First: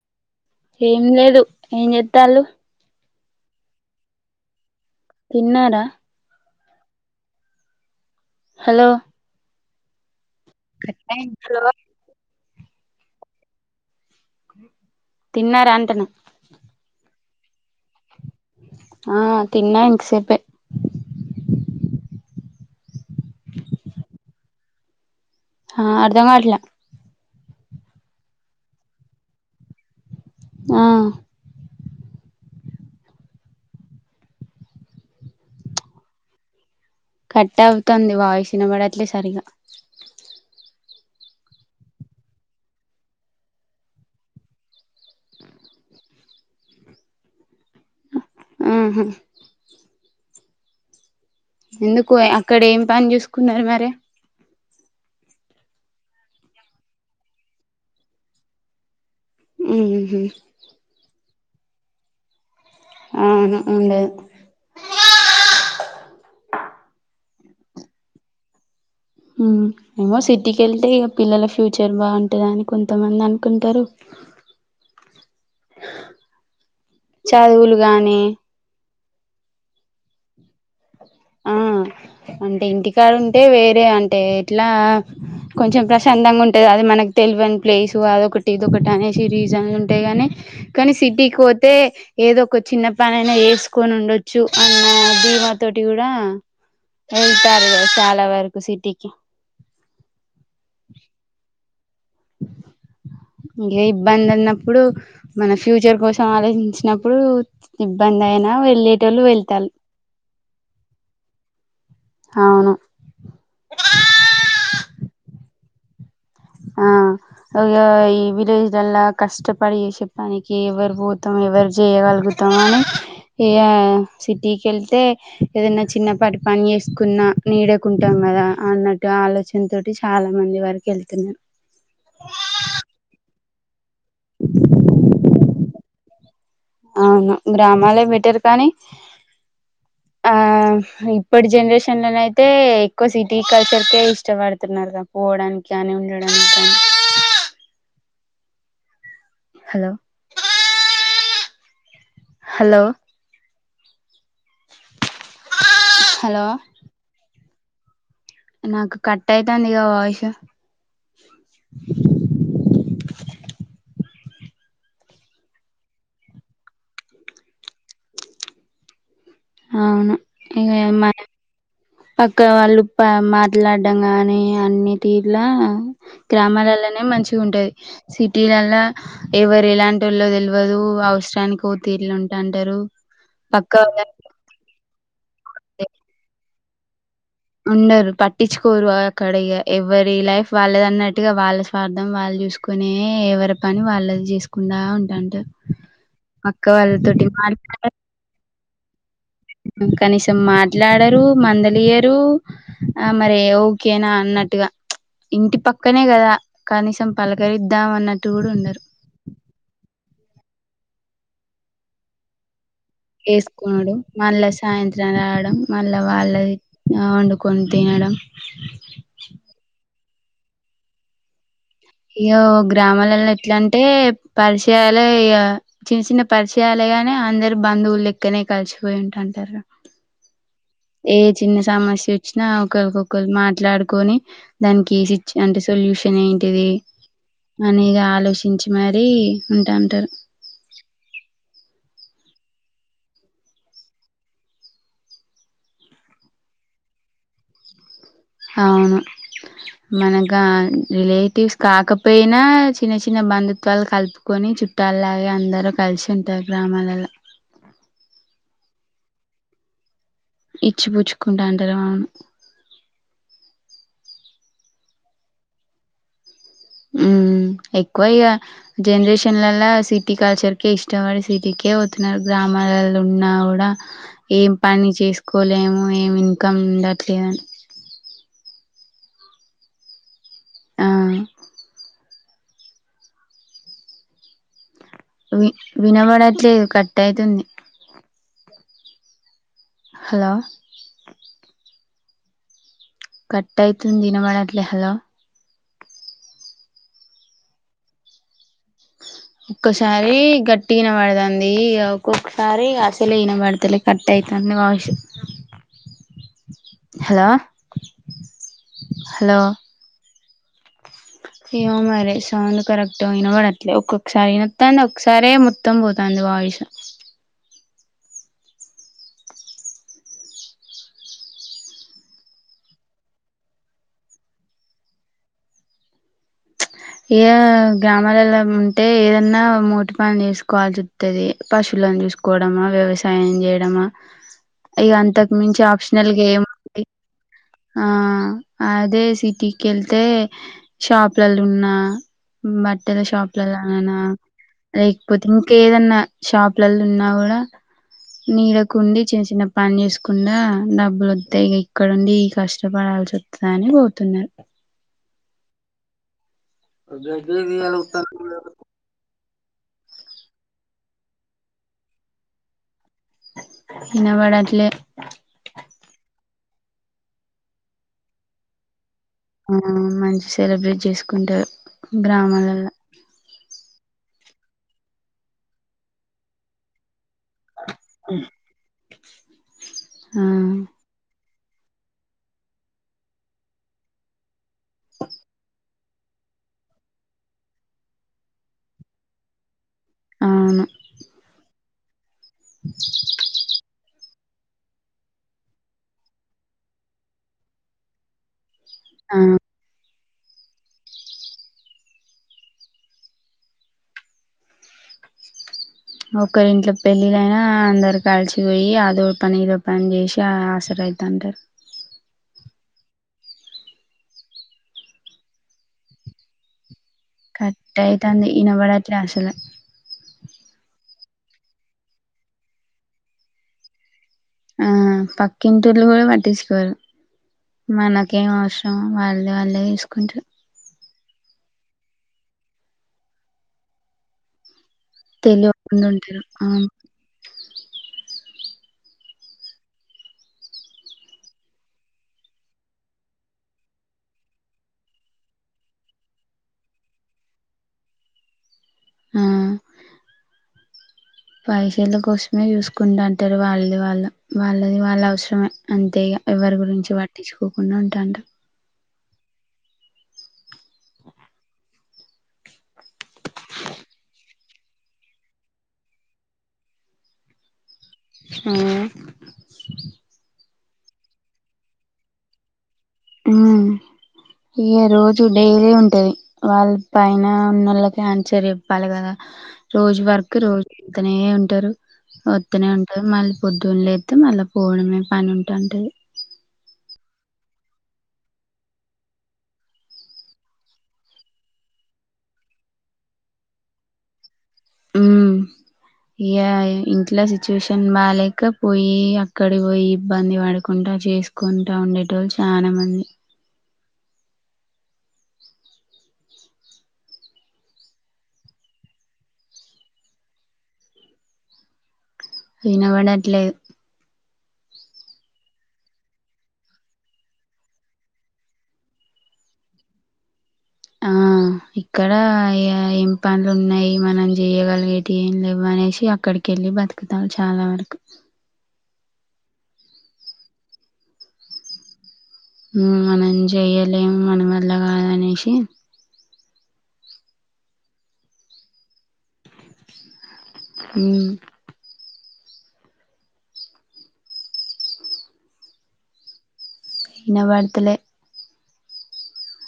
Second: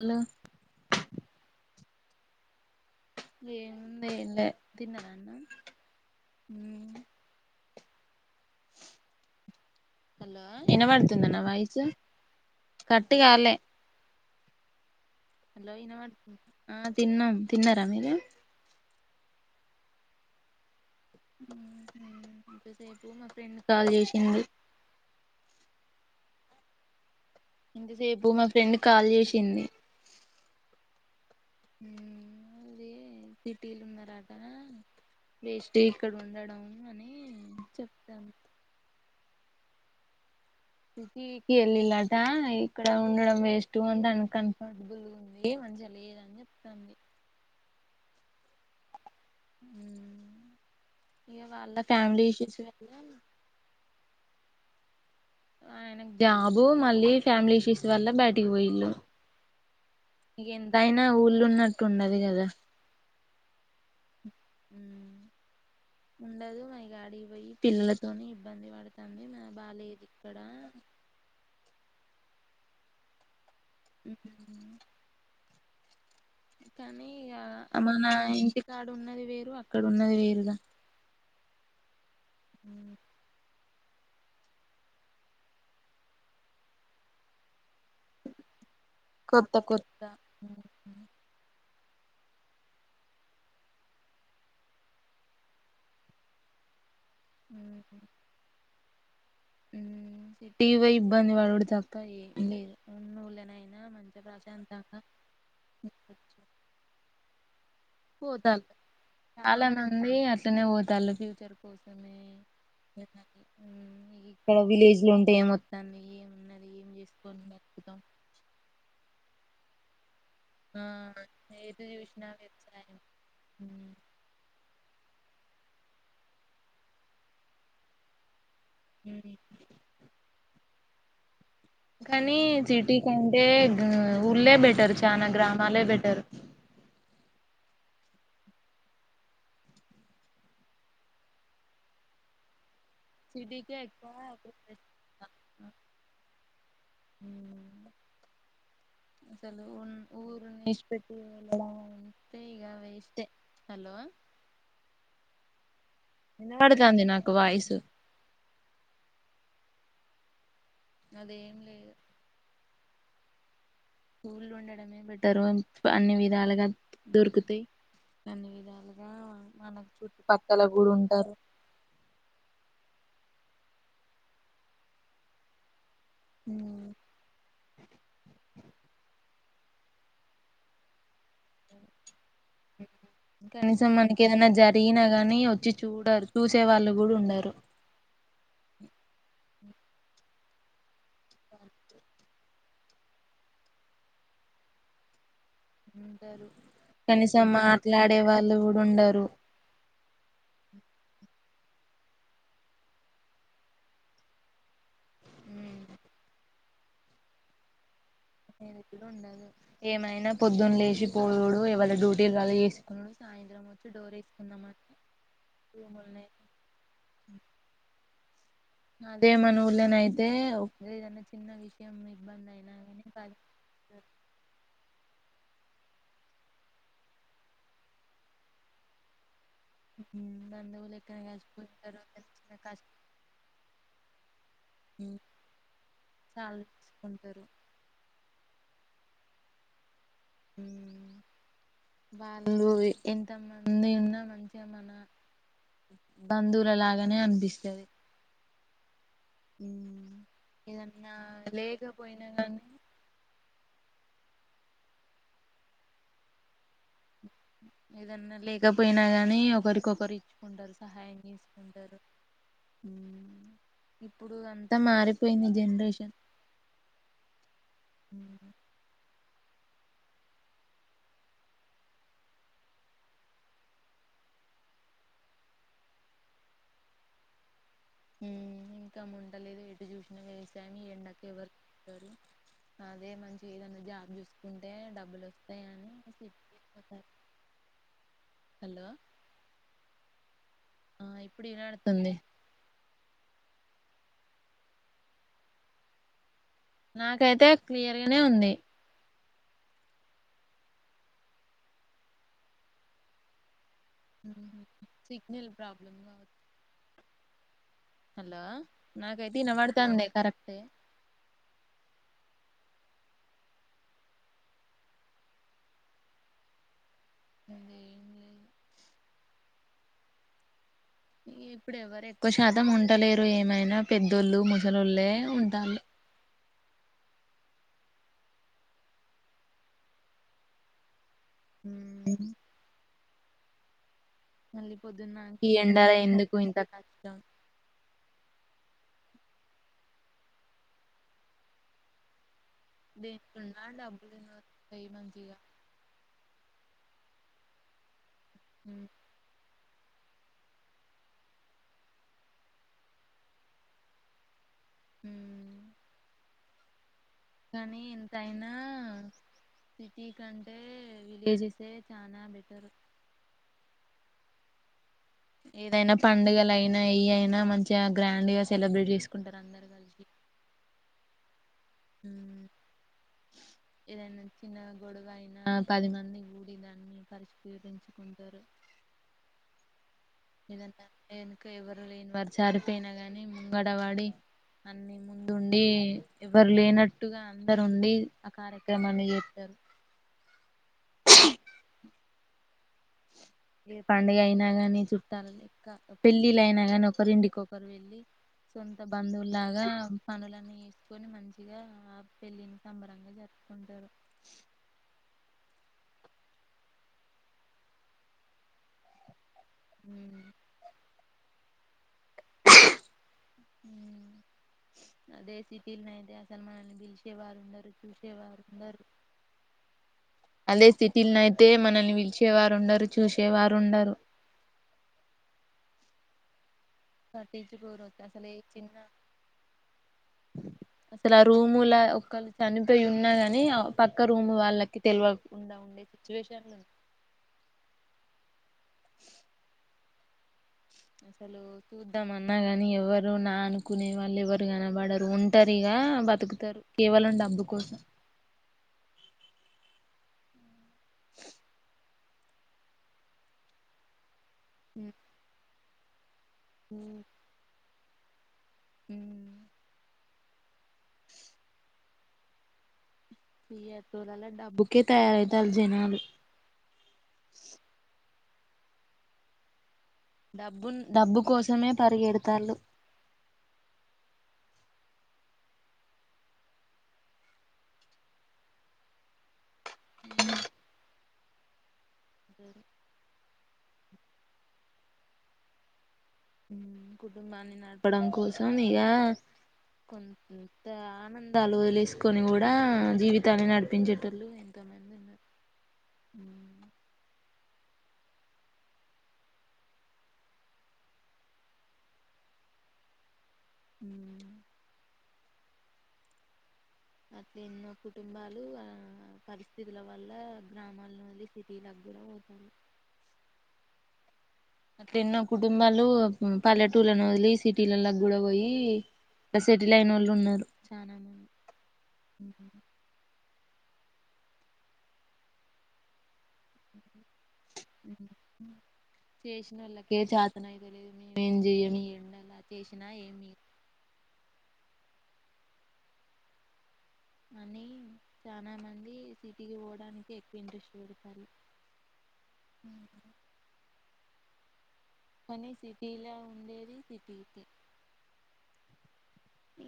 Hello ఏం లేదు ఏం జేత్తళ్ళు ఏముంది ఎంలే తిన తిన్నారా ఊమ్ హలో హలో ఇనబడుతుంద నా వాయిసు కట్టు గాలే తిన్నారా అంటున్నా ఆ తిన్నాం తిన్నరా మీరు ఆ తిన్న ఇంతసేపే ఇంతసేపు మా ఫ్రెండ్ కాల్ జేషింది ఆ అర్ధం గవట్లా ఇంతసేపు మా ఫ్రెండ్ కాల్ జేసింది ఆ ఊమ్ సిటీల్లున్నరాట వేస్టే ఇక్కడుండడం కట్ అవుతుంది వాయిస్ ఇనబడట్లే సరిగా సిటీకి ఏళ్లిళ్ళలట ఇక్కడ ఉండడం వేస్టు అంటను కనప గుబులు గుంది మంచిగా లేదని జెప్తంది ఆహ ఊమ్ ఎందుకు అక్కడ ఏం పని జేసుకున్నరు మరి ఆయనకు జాబు మళ్ళీ ఫ్యామిలీ ఇష్యూస్ వల్ల బయటకి ఒయిల్లు ఊమ్ ఇక ఎంతయినా ఊళ్ళు ఉన్నట్టు ఉండది గద అవును ఉండదు ఉండదు మై గాడి ఒయి పిల్లలతోని ఇబ్బంది వడ్ ఉమ్ ఏమో సిటీకెళ్తే పిల్లల ఫ్యూచర్ బావుంటదని కొంతమంది అన్ ఉ ఉమ్ కానీ చదువులు ఇగ మహా గాని ఇంటికాడ ఉన్నది వేరు అక్కడ ఉన్నది వేరుగా ఆ అంటే ఇంటికాడుంటే వేర్ రే అంటే ఎట్లా కొంచెం ప్రశాంతంగా ఉంటది అది మనకు తెలివన్ ప్లేస్ అదొకటి ఇదొకటనేసి కొత్త రీజన్లు కొత్త ఉంటయి గనీ కానీ సిటీకి వో తే ఏదో ఒక చిన్న పనైనా యేసుకొని ఉండొచ్చు అన్న దీమాతోటి టూడ వెళ్తారు గద చాలా వరకు సిటీకి ఊమ్ సిటీకి ఓయి ఇబ్బంది వడుడు తప్ ప్ప ఏం లేదు వున్నులేనైనా ఏ మంచిగా ఇబ్బంది అన్నప్పుడు ప్రశాంతంగా ఉండొచ్చు అప్పుడు పోతళ్లు చాలా మంది అట్లనే ఒతళ్లు ఫ్యూచర్ కు కోసమే అవును ఉమ్ ఇగ ఇక్కడ విలేజ్ లో ఉంటే ఏమొత్తంది ఏం ఆ చేసుకొని ఇగ బతుకుతాం ఈ విలేజ్లా వున్నా కష్టపడి ఏశే పనికి ఆ ఎవర బొతం, ఎవరు ఏది చూసినా జేయగలుగుతాం ఆని. వ్యవసాయం ఎ ఆ, సిటీకెళ్తే? ఏదన్నా చిన్నపాటి పని ఎసుకున్నా, నీడకుంటాం గదా. అన్నట్టు, ఆలోచన తోటి చాలా మంది వరకి ఎల్తున్నారు. కానీ, సిటీ కంటే! హ్మ్మ్, ఊర్లే బెటర్. చానా గ్రామాలే బెటర్. అవును గ్రామాలే బెటర్! కానీ. ఆ, ఇప్పడ జనరేషనల్ అయితే. ఎక్కు సిటీ సిటీకే కల్చర్కే ఎక్కువ ఇష్టపడుతున్నారుగా? పోవడానికి అని ఉండడానికి గాని. అసలు ఉన్న ఊరుని విడిచిపెట్టి వెళ్దాం అంటే, ఇగ హలో వేస్ట్ ఏ. హాల్లో. హలో వినబడుతునది, నాకు వయిసు. నాకు, కట్ అయితంది గా వాయసు. నదేం లేదు. ఊర్లో ఉండడమే బట్టరు, అన్ని విధాలుగా దొరుకుతాయి. అన్ని విధాలుగా మన, మనకు చుట్టూ పక్కల గుడా ఉంటారు. పక్క వాళ్ల పా, మాట్లాడ్డం గాని అన్నిటి లా. గ్రామాలలోనే మంచి ఉంటాది సిటీలాల్. లా. ఎవరు ఎలాంట వోళ్లో తెలివదు, ఉ అవసరానికి ఓ తీరులో ఉంట. ఇటా అంటారు పక్కా [unintelligible] దీన్ని గానీ వచ్చి చూడరు. చూసేవాళ్లు గూడ ఉండరు. ఉండరు, పట్టించుకోరు. ఆ, అక్కడ ఇగ. ఎవరి లైఫ్ వాళ్లది అన్నట్టుగా, వాళ్ల స్వార్థం వాళ్లు చూసుకునే, ఎవరి పని వాళ్లు చేసుకుంట. లావు, ఉంటంటూ. ఉంటారు. కనీసం మాట్లాడ మాట్లాడే, వాళ్లు గూడ ఉండరు. కనీసం, మాట్లాడరు మందలి. టూ. ఆ, మరి ఓకేనా అన్నట్టుగా. ఇంటి పక్కనే గదా, కనీసం పలకరిద్దాం అన్నట్. నేను ఎక్కడ ఉండాలో, ఏమైనా పొద్దున్న లేశి పోవుడు ఎవళ డ్యూటీ ఎళ్లాలి ఏసు. వేసుకున్నాడు, మళ్ల సాయంత్రం రావడం. మళ్ల రూముల్నే వాళ్ల. [unintelligible] వండుకొని తినడం. తె ఒక, ఏదన్నా చిన్న విషయం. యో, ఇబ్బంది అయినా కానీ గ్రామాల్లల బాధ ఎట్లా అంటే? పరిచయాలే ఇగ. చిన్న చిన్న పరిచయలుగానే, అందరు బంధువులులేకనే కలిసిపోయి ఉంటుంటారు. హ్మ్మ్. ఏ చిన్న సమస్య వచ్చినా ఒకరికొకరు మాట్లాడుకొని, దానికి కష్టం సిచ్చు. అంటే సొల్. సొల్యూషన్ సాల్వ్ ఏంటిది? చేసుకుంటారు మనీ గా ఆలోచించి మరి ఉంటాంటారు. హ్మ్మ్. వాళ్లు ఎంతమంది ఉన్నా, మంచిగా మన. బంధువుల్లాగానే అనిపిస్తది. అవును. ఉమ్, మనగా, ఏదన్నా రిలేటివ్స్ లేకపోయినా కాకపోయినా కానీ చిన్న చిన్న బంధుత్వాలు కలుపు. కొన్ని చుట్టాల్లాగే అందరూ కలిసి ఉంటార గ్రామాలల. ఇగ పోయినా గానీ, ఒకరి కొకరు. కుండలు ఇచ్చి సహాయం పుచ్చుకుంటా అంటారు చేసుకుంటారు, అవును హ్మ్మ్. ఇప్పుడు అంతా మారిపోయింది జనరేషన్. హ్మ్మ్, ఎక్కువ ఇగ ఉమ్, జనరేషన్ లాల. లా సిటీ కల్చర్కే, ఇష్టపడి సిటీకే పోతున్నారు. గ్రామాలలో ఉన్నా గూడా ఏం. పని చేసుకోలేము, ఏమి ఇన్కమ్ ఉండట్లేదని. ఉన్నా ఏసేమీ. ఆ ఎందుకీ? ఎవరి [unintelligible] కొకరు. అదే మంచి ఏదన్న జాబ్ జూసుకుంటే. వి వినబడట్లేదు? కట్ పోతారు. అయితుంది. హలో హలో ఆ ఇప్పుడు ఇనబడుతుంది కట్టయితుంది ఇనబడట్లే హలో నాకైతే క్లియర్గనే ఉంది ఒక్కసారి గట్టి ఇనబడుతుంది ఒక్కొక్కసారి అసలే ఇనబడ్తలే సిగ్నల్ ప్రాబ్లమ్ హెలో హలో నాకైతె వినబడతాందె కరెక్ట్ ఏమో మరిే సౌండ్ కరెక్ట్ వినబడట్లే ఒక్కొక్కసారి వినత్తడి ఒకసారిే మొత్తం పోతాంది వాయిస్ అది ఏం లేదు ఇప్పుడు ఎవ్వరు ఎక్కువ శాతం ఉండలేరు ఏమైనా పెద్దోళ్ళు ముసలోళ్ళే ఉంటారు ఏ గ్రామాలలో ఉంటే ఏదన్నా మోటి పని చేసుకోవల్ిసి ఉంటది పశువులను ఉమ్ చూసుకోవడమా వ్యవసాయం చేయడమా మళ్ళీ ఇగ అంతకు పొద్దున్నాక ఈ మించి ఎండల ఆప్షనల్గ ఎందుకు ఇంత ఏముంది కష్టం అదే సిటీకి వెళ్తే షాప్లలో ఉన్నా బట్టల దేనికున్నా షాప్లోనైనా డబ్బులున్నోళ్లకి వస్తాయి లేకపోతే మంచిగా ఇంక ఏదన్నా షాప్ పిల్లలు ఉన్నా కూడా ఉమ్ నీడకుండి చిన్న చిన్న పని చేేసుకుండా డబ్బులు వస్తాయి ఇక ఇక్కడండి ఈ కష్టపడాల్సి వస్తుందని పోతున్నారు హ కానీ ఎంతయినా సిటీ కంటే విలేజెసే చానా బెటర్ వినబడట్లే ఇన ఈ అయినా మంచిగా గ్రాండ్ గా సెలబ్రేట్ చేసుకు ఆ మంచి సెలబ్రేట్ చేసుకుంటారు గ్రామాలల్లో ఏదైనా చిన్న గొడవ అయినా పది మంది ఉండి దాన్ని కలిసి పంచుకుంటారు ఆ ఏదన్న వెనుక ఎవ్వరు లేని వారు చనిపోయినా గాని ముంగడవాడి అన్నిీ ముందుండి ఎవరు లేనట్టుగా అందరు ఉండి ఆ కార్యక్రమాన్ని చేస్తారు ఆవును ఏ పండగయిన్ ని చుట్టాలుక్క పెళ్ళిళయినా గాని ఒకరి ఇంటికిొకరు వెళ్ళి సొంత ఆ బందువులాగ పనులలను వేసుకొని మంచిగా ఆ పెళ్లిిని సంబరంగా జరుపుకుంటారు ఒకరి ఇంట్లో పెళ్ళిలైనా అందరు కలిసిపోయి అదో పని ఇ ర పని ఉమ్ చేసిన ఆసర అయి తాంటె అదే సిటీల్నో అయితే అసలు మనల్ని పిలిచి కట్ అయితాంది ఇనబడట్లె అసలు అదే సిటీనయితే మనల్ని పిలిచేవారు ఉండరు చూసేవారు ఉండరు ఆ పక్కింటోల్లు కూడ పట్టించుకోరు పట్టించుకోరు అసలు మనకేం ఏ అవసరం చిన్న వాళ్ళది వాళ్ళే చూసుకుంటారు అసలా రూముల ఒకరు చనిపోయి ఉన్నా గాని పక్క రూము వాళ్ళకి తెలివకుడా ఉండే తెలియకుండా ఉంటారు ఆ సిచ్యువేషన్లు వస్ అసలు చూద్దాం అన్నా గాని ఎవరు నా అనుకునే వాళ్ళు ఎవరు కనబడరు ఉంటారు ఇక బతుకుతారు కేవలం డబ్బు కోసం య్ పైసల్ద కో మే చూసుకుంట అంటారు వాళ్ళది వాళ్ళు వాళ్ళది వాళ్ళ అవసరమే అంతేగా ఎవరి గురించి పట్టించుకోకుండ ఉంటాంటె ఉ [unintelligible] డబ్బుకే తయారవుతారు జనాలు ఉమ్ డబ్బు డబ్బు కోసమే పరిగెడతాళ్ళు ఆ ఇగ రోజు డైలీ ఉంటది వాళ్ళ పైన ఉన్నోళ్ళకి ఆన్సర్ చెప్పాలి గదా రోజు వర్క్ రోజు వెళ్తనే ఉంటారు. ఒత్తనే ఉంటరు మళ్ళీ పొద్దున్న లేత్తే మళ్ళ పోవడమే పని ఉంటాంటది. కుటుంబాన్ని నడపడం కోసం ఇగ కొంత ఆనందాలు వదిలేసుకొని కూడా జీవితాన్ని నడిపించేటోళ్ళు ఎంతోమంది ఉన్నారు ఉమ్ ఇగ ఇంట్ల సిచ్యువేషన్ బాలేక పోయి అక్కడి పోయి ఇబ్బంది పడుకుంటా చేసుకుంటా ఉండేటోళ్ళు చా నామంది అట్లా ఎన్నో కుటుంబాలు ఆ పరిస్థితుల వల్ల గ్రామాల నుండి సిటీలకు కూడా పోత వినపడట్లేదు అట్లా ఎన్నో కుటుంబాలు పల్లెటూళ్లను వదిలి సిటీలల్ల గూడా బోయి సెటీల్ అయినోళ్ళు ఉన్నరు ఆ ఇక్కడ ఏం పనులు ఉన్నాయి మనం జేయగలిగేటివి ఏం లేవు అనేసి అక్కడికి యెళ్ళి బతుకుతాం చాలా వరకు చేసినోళ్ళకే చేతనైత లేదు మేం ఏం జేయ్యం ఈ ఎండక ఉమ్ మనం జేయ్యలేం మనవల్ల గాదనేసి అని చానా మంది సిటీకి పోవడానికే ఎక్కువ ఇంట్రెస్ట్ పెడతారు ఉమ్, కాని సిటీలా ఉండేది సిటీకే ఇనబడ్తలే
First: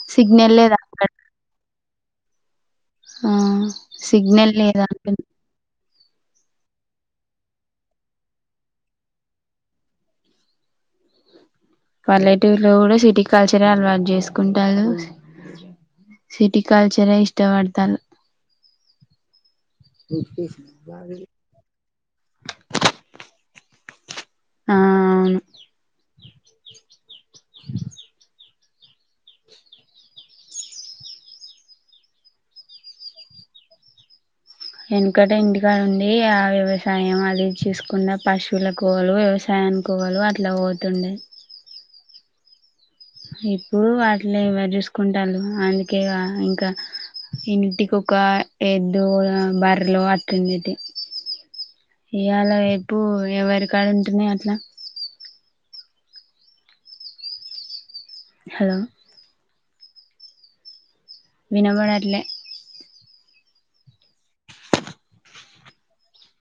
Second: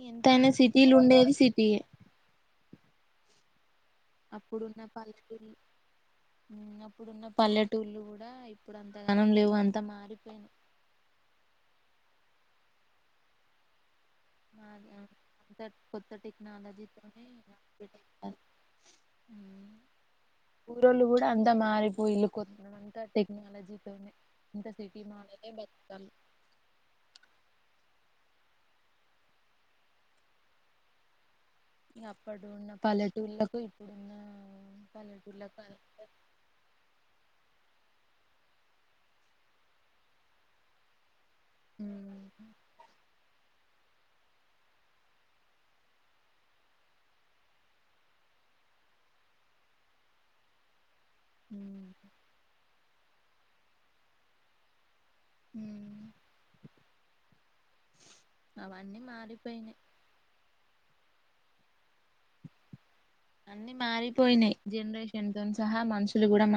ఎంతయినా సిటీల అక్కడ ఉండేది సిటీయే ఆ సిగ్నల్ అప్పుడున్న లేదనుకుం పల్లెటూళ్లు అప్పుడున్న పల్లెటూళ్ళు గూడా ఇప్పుడు అంతగానం లేవు అంత మారిపోయినయ్ పల్లెటూరులో గూడా సిటీ కల్చరే అలవాటు జెస్ అంత కొత్త సిటీ కల్చరే టెక్నాలజీతోనే ఇష్టపడతారు ఉమ్. [unintelligible] ఊరోళ్ళు గూడా అంతా మారిపోయిల్లు కొత్త అంతా టెక్నాలజీ అంతా ఆ సిటీ అవును మాదినే బతకతాళ్ళు అప్పుడున్న పల్లెటూళ్లకు ఇప్పుడున్న యెనకట పల్లెటూళ్ళకు ఇంటికాడ అంత ఉండి ఆ వ్యవసాయం అది చూసుకున్న పశువుల కోవలు వ్యవసాయాని కోవలు అట్లా పోతుండే ఉమ్ ఇప్పుడు అట్ల ఎవరు జూసుకుంటారు అందుకే ఇగ ఇంకా ఇంటికి ఒక ఎద్దు బర్లో అట్లుండేటియ్ ఉమ్. ఈయాల రేపు ఎవరి కాడ ఉంటున్నాయి అట్లా ఉమ్ హలో అవన్నీ మారిపోయినాయి. వినబడట్లే అన్ని మారిపోయినాయి జనరేషన్తో సహా మనుషులు గూడా మ